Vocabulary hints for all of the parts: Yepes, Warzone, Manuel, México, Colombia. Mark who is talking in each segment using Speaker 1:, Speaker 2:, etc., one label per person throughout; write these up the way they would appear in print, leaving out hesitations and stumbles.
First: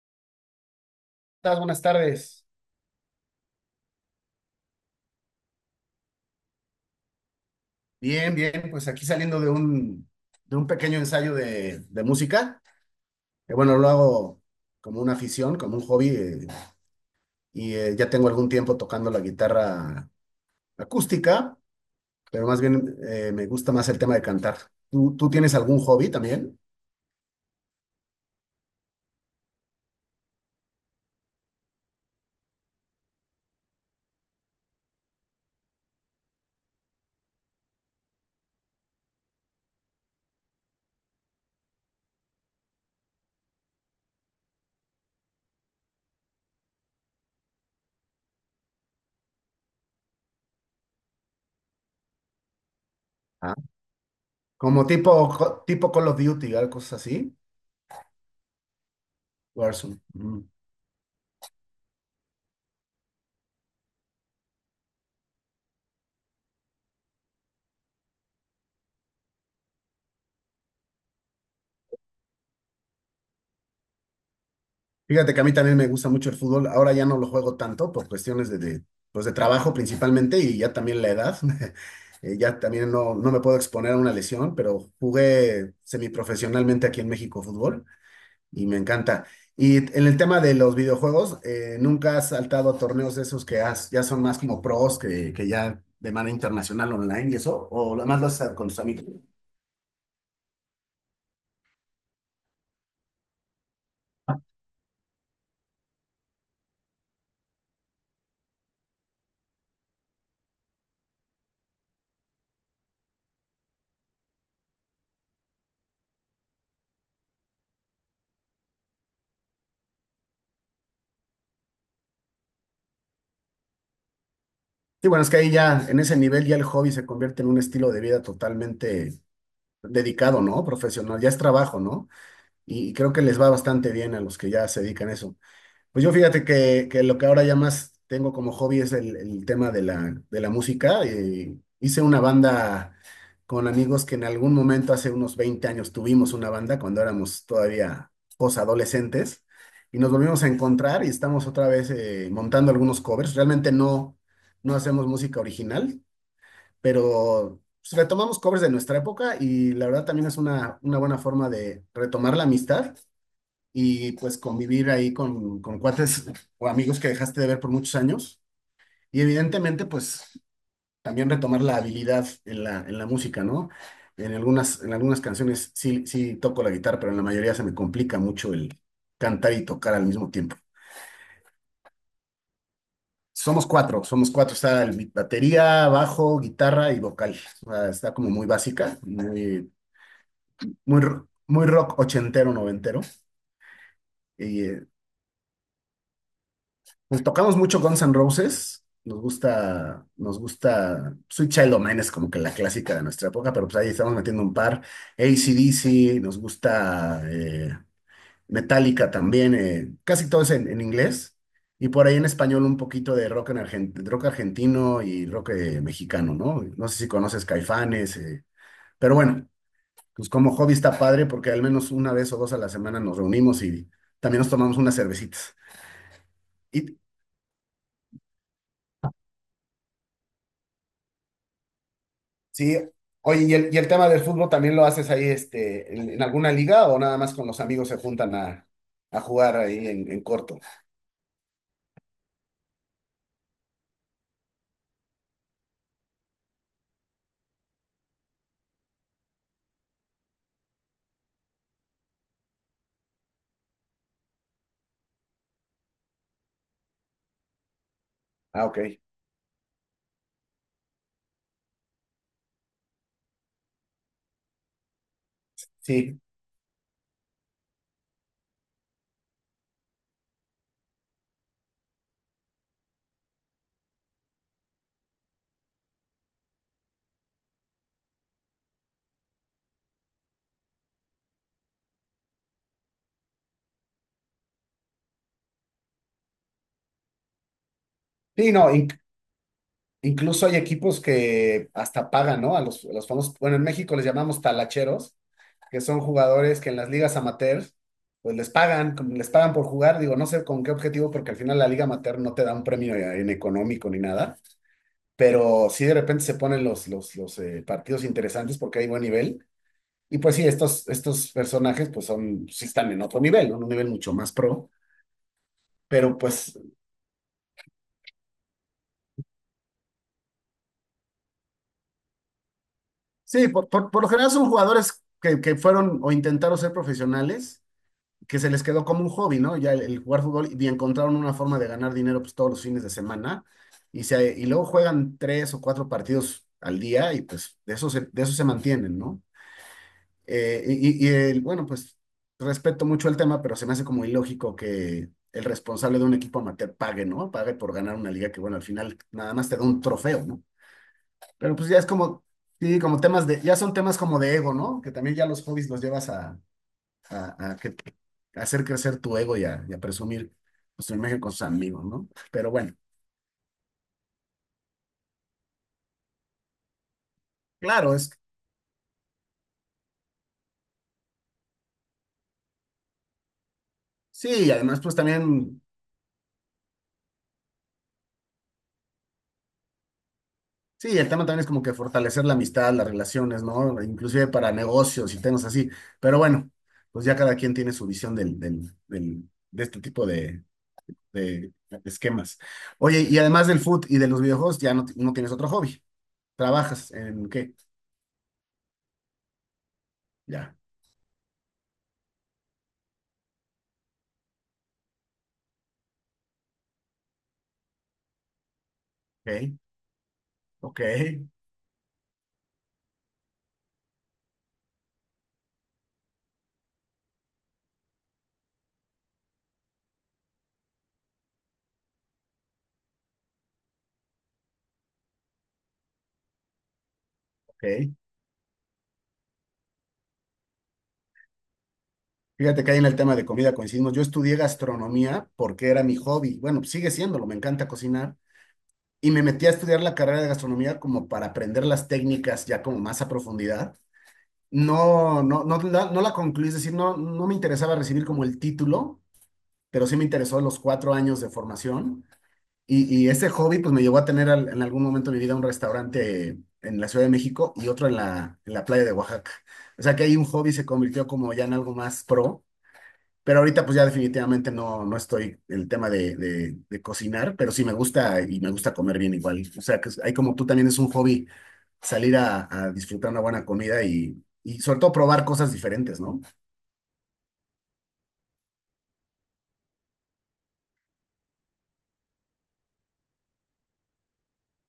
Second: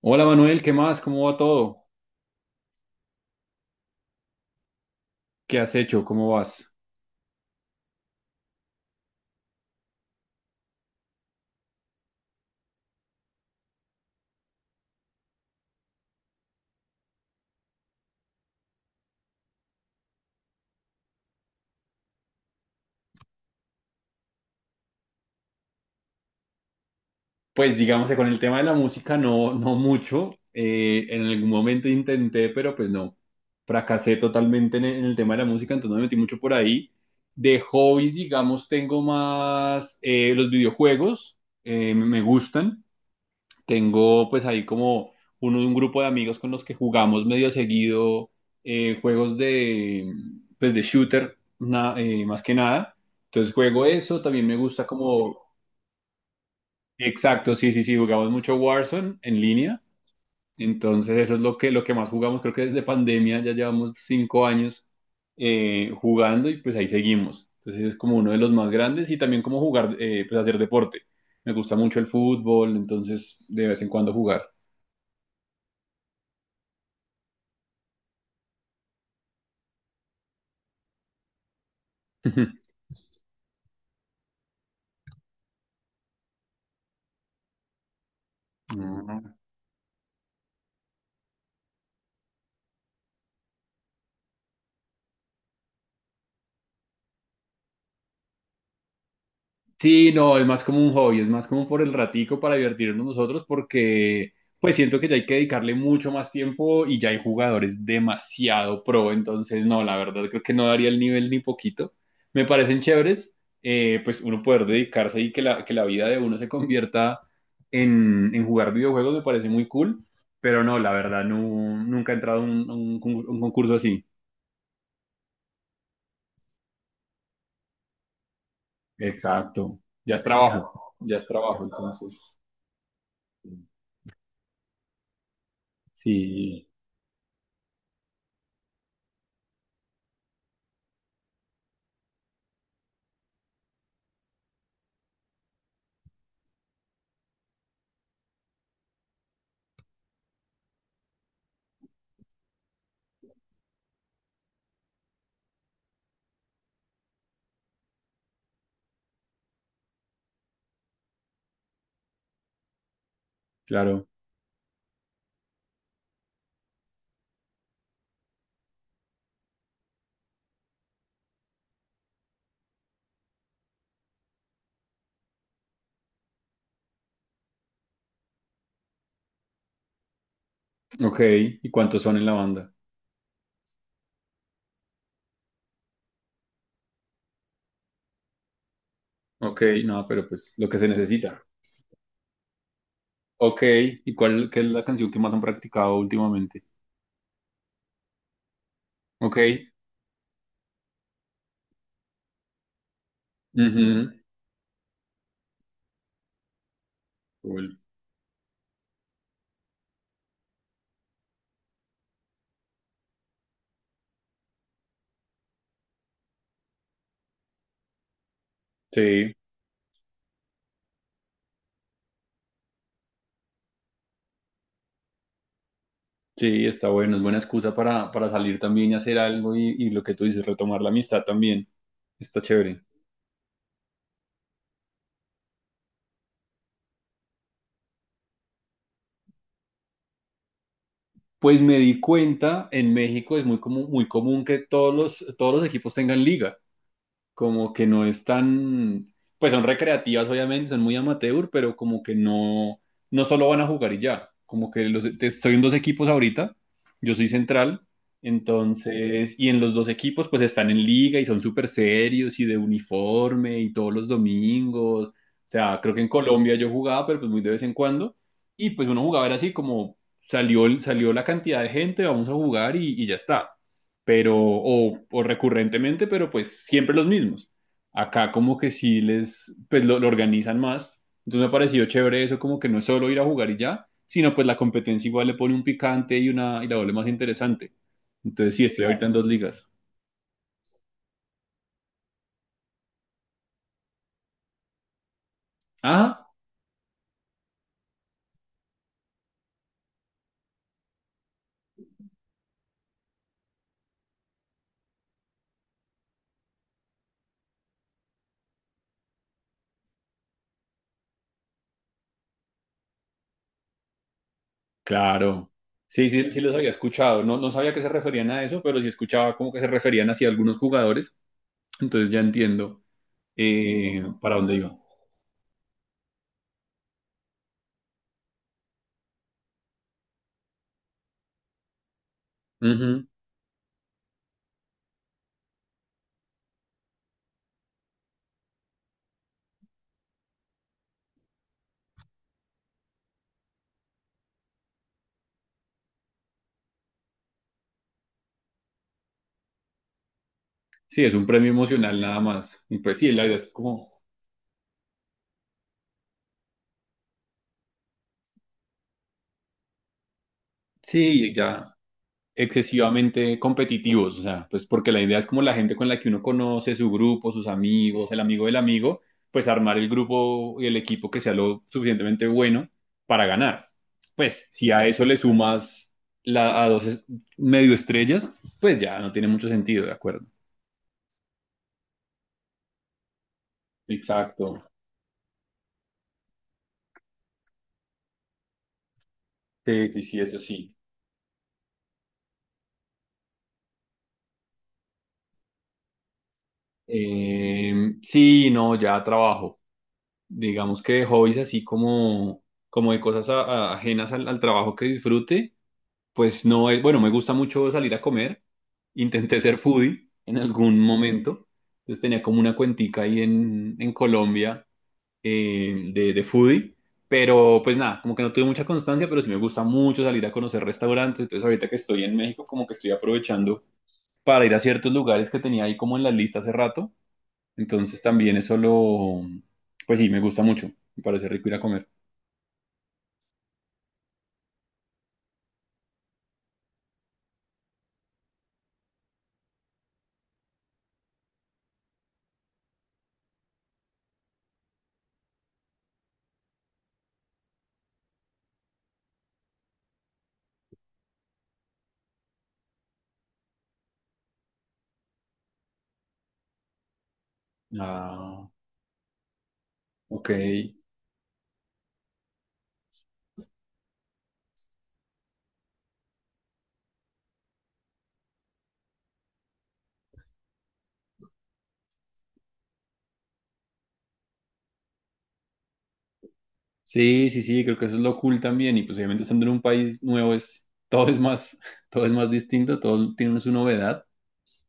Speaker 1: Hola Manuel, ¿qué más? ¿Cómo va
Speaker 2: Estás? Buenas
Speaker 1: todo?
Speaker 2: tardes.
Speaker 1: ¿Qué has hecho? ¿Cómo vas?
Speaker 2: Bien, bien, pues aquí saliendo de un pequeño ensayo de música, que bueno, lo hago como una afición, como un hobby, y ya tengo algún tiempo tocando la guitarra acústica, pero más bien me gusta más el tema de cantar. ¿Tú tienes algún hobby también?
Speaker 1: Pues digamos que con el tema de la música no mucho. En algún momento intenté, pero pues no. Fracasé totalmente en en el tema de la música, entonces no me metí mucho por ahí. De hobbies, digamos, tengo más los videojuegos, me gustan. Tengo pues ahí como un grupo de amigos con los que jugamos medio seguido juegos de, pues de shooter, más que nada. Entonces
Speaker 2: Ah,
Speaker 1: juego eso, también me gusta
Speaker 2: como tipo,
Speaker 1: como...
Speaker 2: tipo Call of Duty, algo así.
Speaker 1: Exacto, sí, sí, sí, jugamos mucho Warzone en línea.
Speaker 2: Warzone. Ujú.
Speaker 1: Entonces eso es lo que más jugamos, creo que desde pandemia ya llevamos cinco años jugando y pues ahí seguimos. Entonces es como uno de los más grandes y también como jugar, pues hacer deporte. Me gusta mucho el fútbol, entonces de vez en cuando jugar.
Speaker 2: Fíjate que a mí también me gusta mucho el fútbol. Ahora ya no lo juego tanto por cuestiones de pues de trabajo principalmente y ya también la edad. Ya también no, no me puedo exponer a una lesión, pero jugué semiprofesionalmente aquí en México fútbol y me encanta.
Speaker 1: Ah.
Speaker 2: Y en el tema de los videojuegos, ¿nunca has saltado a torneos de esos ya son más como pros que ya de manera internacional online y eso? ¿O nada más lo haces con tus amigos?
Speaker 1: Sí, no, es más como un hobby, es más como por el ratico para divertirnos nosotros porque pues siento que ya hay que dedicarle mucho más tiempo y ya hay jugadores demasiado pro, entonces no, la verdad creo que no daría el nivel ni poquito. Me parecen chéveres, pues uno poder dedicarse y que la vida de uno se convierta en jugar videojuegos me parece muy cool, pero no, la verdad no, nunca he entrado a un, un concurso así.
Speaker 2: Sí, bueno, es que ahí ya en ese nivel ya el hobby se convierte en un estilo de vida totalmente
Speaker 1: Exacto,
Speaker 2: dedicado, ¿no?
Speaker 1: ya
Speaker 2: Profesional,
Speaker 1: es
Speaker 2: ya es
Speaker 1: trabajo,
Speaker 2: trabajo, ¿no?
Speaker 1: entonces.
Speaker 2: Y creo que les va bastante bien a los que ya se dedican a eso. Pues yo fíjate
Speaker 1: Sí,
Speaker 2: que lo que ahora ya más tengo como hobby es el tema de de la música. Hice una banda con amigos que en algún momento, hace unos 20 años, tuvimos una banda cuando éramos todavía posadolescentes y nos volvimos a encontrar y estamos otra vez montando algunos covers. Realmente no, no hacemos música original, pero pues, retomamos covers de nuestra época y la verdad también es una buena forma de retomar la amistad
Speaker 1: claro.
Speaker 2: y pues convivir ahí con cuates o amigos que dejaste de ver por muchos años. Y evidentemente pues también retomar la habilidad en en la música, ¿no? En algunas canciones sí, sí toco la guitarra, pero en la mayoría se me complica mucho el cantar y tocar al mismo tiempo.
Speaker 1: Ok, ¿y cuántos son en la banda?
Speaker 2: Somos cuatro, somos cuatro. Está el batería, bajo, guitarra y vocal. O sea, está como muy básica,
Speaker 1: Ok,
Speaker 2: muy
Speaker 1: no, pero pues lo que se
Speaker 2: muy,
Speaker 1: necesita.
Speaker 2: muy rock ochentero, noventero.
Speaker 1: Ok, ¿y cuál qué
Speaker 2: Y
Speaker 1: es la canción que más han practicado últimamente?
Speaker 2: pues tocamos mucho Guns N' Roses.
Speaker 1: Ok,
Speaker 2: Nos gusta Sweet Child O' Mine es como que la clásica de nuestra época, pero pues ahí
Speaker 1: ujú,
Speaker 2: estamos metiendo un par. AC/DC, nos gusta
Speaker 1: cool.
Speaker 2: Metallica también, casi todo es en inglés. Y por ahí en español un poquito de rock, rock argentino y rock mexicano, ¿no? No sé si conoces Caifanes, pero
Speaker 1: Sí,
Speaker 2: bueno, pues como hobby está padre porque al menos una vez o dos a la semana nos reunimos y también nos tomamos unas cervecitas.
Speaker 1: sí, está
Speaker 2: Y
Speaker 1: bueno, es buena excusa para salir también y hacer algo y lo que tú dices, retomar la amistad también. Está
Speaker 2: sí,
Speaker 1: chévere.
Speaker 2: oye, ¿y el tema del fútbol también lo haces ahí este, en alguna liga o nada más con los amigos se juntan a jugar ahí en corto?
Speaker 1: Pues me di cuenta, en México es muy común que todos los equipos tengan liga. Como que no es tan, pues son recreativas obviamente, son muy amateur, pero como que no, no solo van a jugar y ya, como que estoy en dos equipos ahorita, yo soy central,
Speaker 2: Ah, ok.
Speaker 1: entonces, y en los dos equipos pues están en liga y son súper serios y de uniforme y todos los domingos, o sea, creo que en
Speaker 2: Sí,
Speaker 1: Colombia yo jugaba, pero pues muy de vez en cuando, y pues uno jugaba era así como salió, salió la cantidad de gente, vamos a jugar y ya está pero, o recurrentemente, pero pues siempre los mismos. Acá como que sí les, pues lo organizan más. Entonces me ha parecido chévere eso, como que no es solo ir a jugar y ya, sino pues la competencia igual le pone un picante y una, y la vuelve más interesante.
Speaker 2: sí,
Speaker 1: Entonces sí,
Speaker 2: no,
Speaker 1: estoy ahorita claro, en dos ligas.
Speaker 2: incluso hay equipos que hasta pagan, ¿no? A a los famosos, bueno, en México les llamamos talacheros, que son
Speaker 1: Ah,
Speaker 2: jugadores que en las ligas amateur, pues les pagan, como les pagan por jugar, digo, no sé con qué objetivo, porque al final la liga amateur no te da un premio en económico ni nada, pero sí de repente se ponen los partidos interesantes porque hay buen nivel. Y pues sí, estos, estos personajes pues son, sí están en otro nivel, ¿no? Un nivel mucho más pro,
Speaker 1: claro. Sí,
Speaker 2: pero
Speaker 1: sí, sí los
Speaker 2: pues
Speaker 1: había escuchado. No, no sabía que se referían a eso, pero sí escuchaba como que se referían hacia algunos jugadores. Entonces ya entiendo
Speaker 2: sí, por lo general
Speaker 1: para
Speaker 2: son
Speaker 1: dónde iba.
Speaker 2: jugadores que fueron o intentaron ser profesionales que se les quedó como un hobby, ¿no? Ya el jugar fútbol y encontraron una forma de ganar dinero pues todos los fines de
Speaker 1: Ujú.
Speaker 2: semana y luego juegan tres o cuatro partidos al día y pues de eso se mantienen, ¿no? Bueno, pues respeto mucho el tema, pero se me hace como ilógico que el responsable de un equipo amateur pague, ¿no? Pague por ganar una liga que, bueno, al final nada más te da un trofeo, ¿no?
Speaker 1: Sí, es un premio
Speaker 2: Pero pues ya es
Speaker 1: emocional nada
Speaker 2: como,
Speaker 1: más. Y
Speaker 2: sí,
Speaker 1: pues
Speaker 2: como
Speaker 1: sí, la
Speaker 2: temas
Speaker 1: idea
Speaker 2: de,
Speaker 1: es
Speaker 2: ya son
Speaker 1: como
Speaker 2: temas como de ego, ¿no? Que también ya los hobbies los llevas a, a que- a hacer crecer tu ego y y a presumir pues, tu imagen
Speaker 1: sí,
Speaker 2: con sus
Speaker 1: ya
Speaker 2: amigos, ¿no? Pero bueno,
Speaker 1: excesivamente competitivos, o sea, pues porque la idea es como la gente con la que uno conoce, su grupo, sus
Speaker 2: claro,
Speaker 1: amigos,
Speaker 2: es
Speaker 1: el amigo del amigo, pues armar el grupo y el equipo que sea lo suficientemente bueno para ganar.
Speaker 2: sí,
Speaker 1: Pues
Speaker 2: y
Speaker 1: si
Speaker 2: además
Speaker 1: a
Speaker 2: pues
Speaker 1: eso le
Speaker 2: también,
Speaker 1: sumas la, medio estrellas, pues ya no tiene mucho sentido, ¿de acuerdo?
Speaker 2: sí, el tema también es como que fortalecer la amistad, las relaciones, ¿no? Inclusive para
Speaker 1: Exacto.
Speaker 2: negocios y temas así, pero bueno, pues ya cada quien tiene su visión de este
Speaker 1: Sí, sí,
Speaker 2: tipo
Speaker 1: sí, eso sí.
Speaker 2: de esquemas. Oye, y además del foot y de los videojuegos, ya no, no tienes otro hobby, ¿trabajas en qué?
Speaker 1: Sí, no, ya trabajo.
Speaker 2: Ya,
Speaker 1: Digamos que hobbies así como, como de cosas ajenas al trabajo que disfrute. Pues no, bueno, me gusta mucho salir a comer. Intenté
Speaker 2: ok,
Speaker 1: ser foodie en algún
Speaker 2: ok,
Speaker 1: momento. Entonces tenía como una cuentica ahí en Colombia de foodie. Pero pues nada, como que no tuve mucha constancia, pero sí me gusta mucho salir a conocer restaurantes. Entonces ahorita que estoy en México, como que estoy aprovechando para ir a ciertos lugares que tenía ahí como en la lista hace rato.
Speaker 2: ok.
Speaker 1: Entonces también pues sí, me gusta mucho. Me parece rico ir a comer.
Speaker 2: Fíjate que ahí en el tema de comida coincidimos. Yo estudié gastronomía porque era mi hobby. Bueno, pues sigue siéndolo, me encanta cocinar. Y me metí a estudiar la carrera de gastronomía como para aprender las técnicas ya como más a profundidad. No, no la concluí, es decir, no, no me interesaba recibir como el título, pero sí me interesó los cuatro años de formación. Y ese hobby pues me llevó a tener en algún momento de mi vida un restaurante en la Ciudad de México y otro en
Speaker 1: Ah,
Speaker 2: en la playa de Oaxaca. O sea que ahí un
Speaker 1: ok.
Speaker 2: hobby se convirtió como ya en algo más pro, pero ahorita pues ya definitivamente no, no estoy en el tema de cocinar, pero sí me gusta y me gusta comer bien igual. O sea, hay como tú también es un hobby salir a disfrutar una buena comida y sobre todo probar cosas diferentes, ¿no?
Speaker 1: Sí, sí, sí, creo que eso es lo cool también. Y pues obviamente estando en un país nuevo es, todo es más, todo es más distinto, todo tiene su novedad.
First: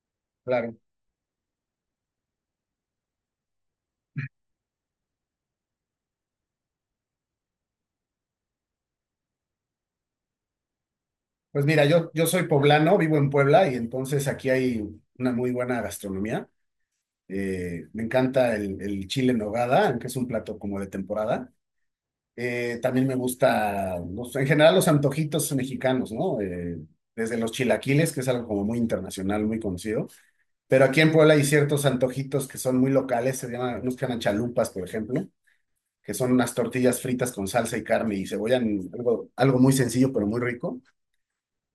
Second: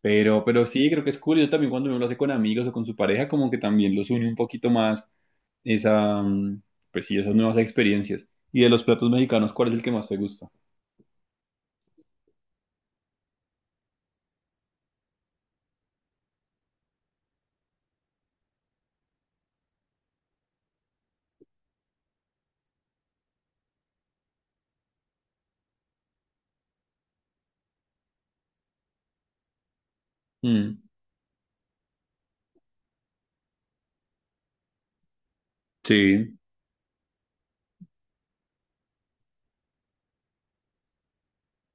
Speaker 1: Pero
Speaker 2: Claro.
Speaker 1: sí, creo que es cool. Yo también cuando uno lo hace con amigos o con su pareja, como que también los une un poquito más esa, pues sí, esas nuevas experiencias. Y de los platos mexicanos, ¿cuál es el que más te gusta?
Speaker 2: Pues mira, yo soy poblano, vivo en Puebla y entonces aquí hay una muy buena gastronomía. Me encanta el chile en nogada, que es un plato como de temporada. También me gusta, en general, los antojitos mexicanos, ¿no? Desde los chilaquiles, que es algo como muy internacional, muy conocido.
Speaker 1: Mm,
Speaker 2: Pero aquí en Puebla hay ciertos antojitos que son muy locales, se llaman, nos llaman chalupas, por ejemplo, que son
Speaker 1: sí,
Speaker 2: unas tortillas fritas con salsa y carne y cebolla, algo, algo muy sencillo, pero muy rico.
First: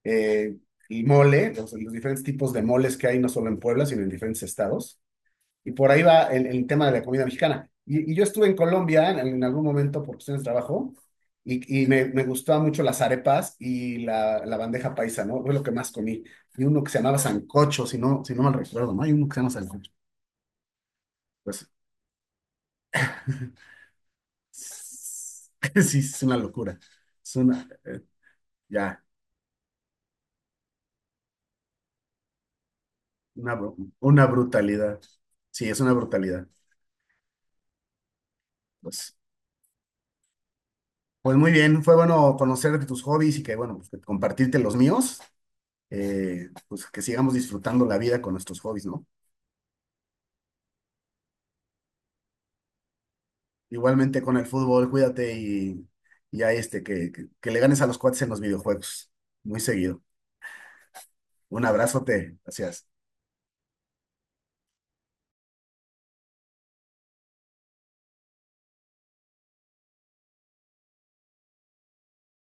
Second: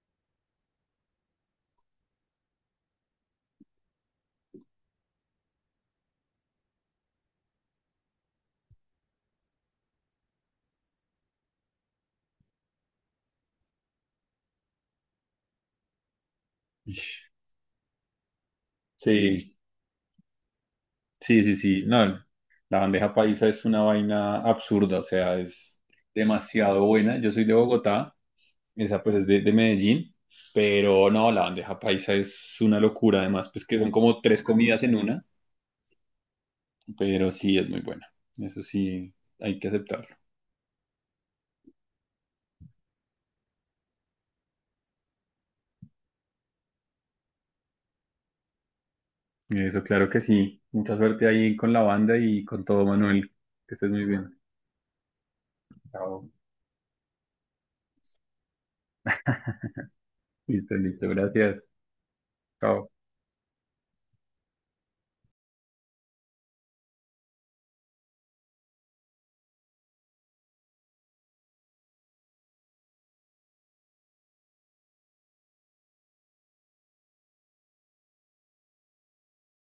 Speaker 2: Eh, y mole, los diferentes tipos de moles que hay, no solo en Puebla, sino en diferentes estados. Y por ahí va el tema de la comida mexicana. Y yo estuve en Colombia en algún momento por cuestiones de trabajo y me gustaban mucho las arepas y la bandeja paisa, ¿no? Fue lo que más comí. Y uno que se llamaba sancocho, si no, si no mal recuerdo, ¿no? Hay uno que se llama
Speaker 1: sí,
Speaker 2: sancocho.
Speaker 1: sí, sí,
Speaker 2: Pues
Speaker 1: sí. No, la bandeja paisa es una vaina absurda, o sea, es
Speaker 2: sí, es una locura.
Speaker 1: demasiado buena. Yo
Speaker 2: Es
Speaker 1: soy de
Speaker 2: una,
Speaker 1: Bogotá. Esa
Speaker 2: ya,
Speaker 1: pues es de Medellín, pero no, la bandeja paisa es una locura, además,
Speaker 2: una,
Speaker 1: pues que son como
Speaker 2: una
Speaker 1: tres comidas en
Speaker 2: brutalidad.
Speaker 1: una,
Speaker 2: Sí, es una brutalidad.
Speaker 1: pero sí es muy buena, eso sí
Speaker 2: Pues,
Speaker 1: hay que aceptarlo.
Speaker 2: pues muy bien, fue bueno conocer de tus hobbies y que, bueno, pues, compartirte los míos. Pues que sigamos disfrutando la vida con nuestros hobbies, ¿no?
Speaker 1: Eso claro que sí, mucha suerte ahí con la banda y con todo, Manuel, que estés muy
Speaker 2: Igualmente con
Speaker 1: bien.
Speaker 2: el fútbol, cuídate
Speaker 1: Chao.
Speaker 2: y ahí este, que le ganes a los cuates en los videojuegos, muy seguido.
Speaker 1: Listo, listo, gracias.
Speaker 2: Un abrazote, gracias.
Speaker 1: Chao.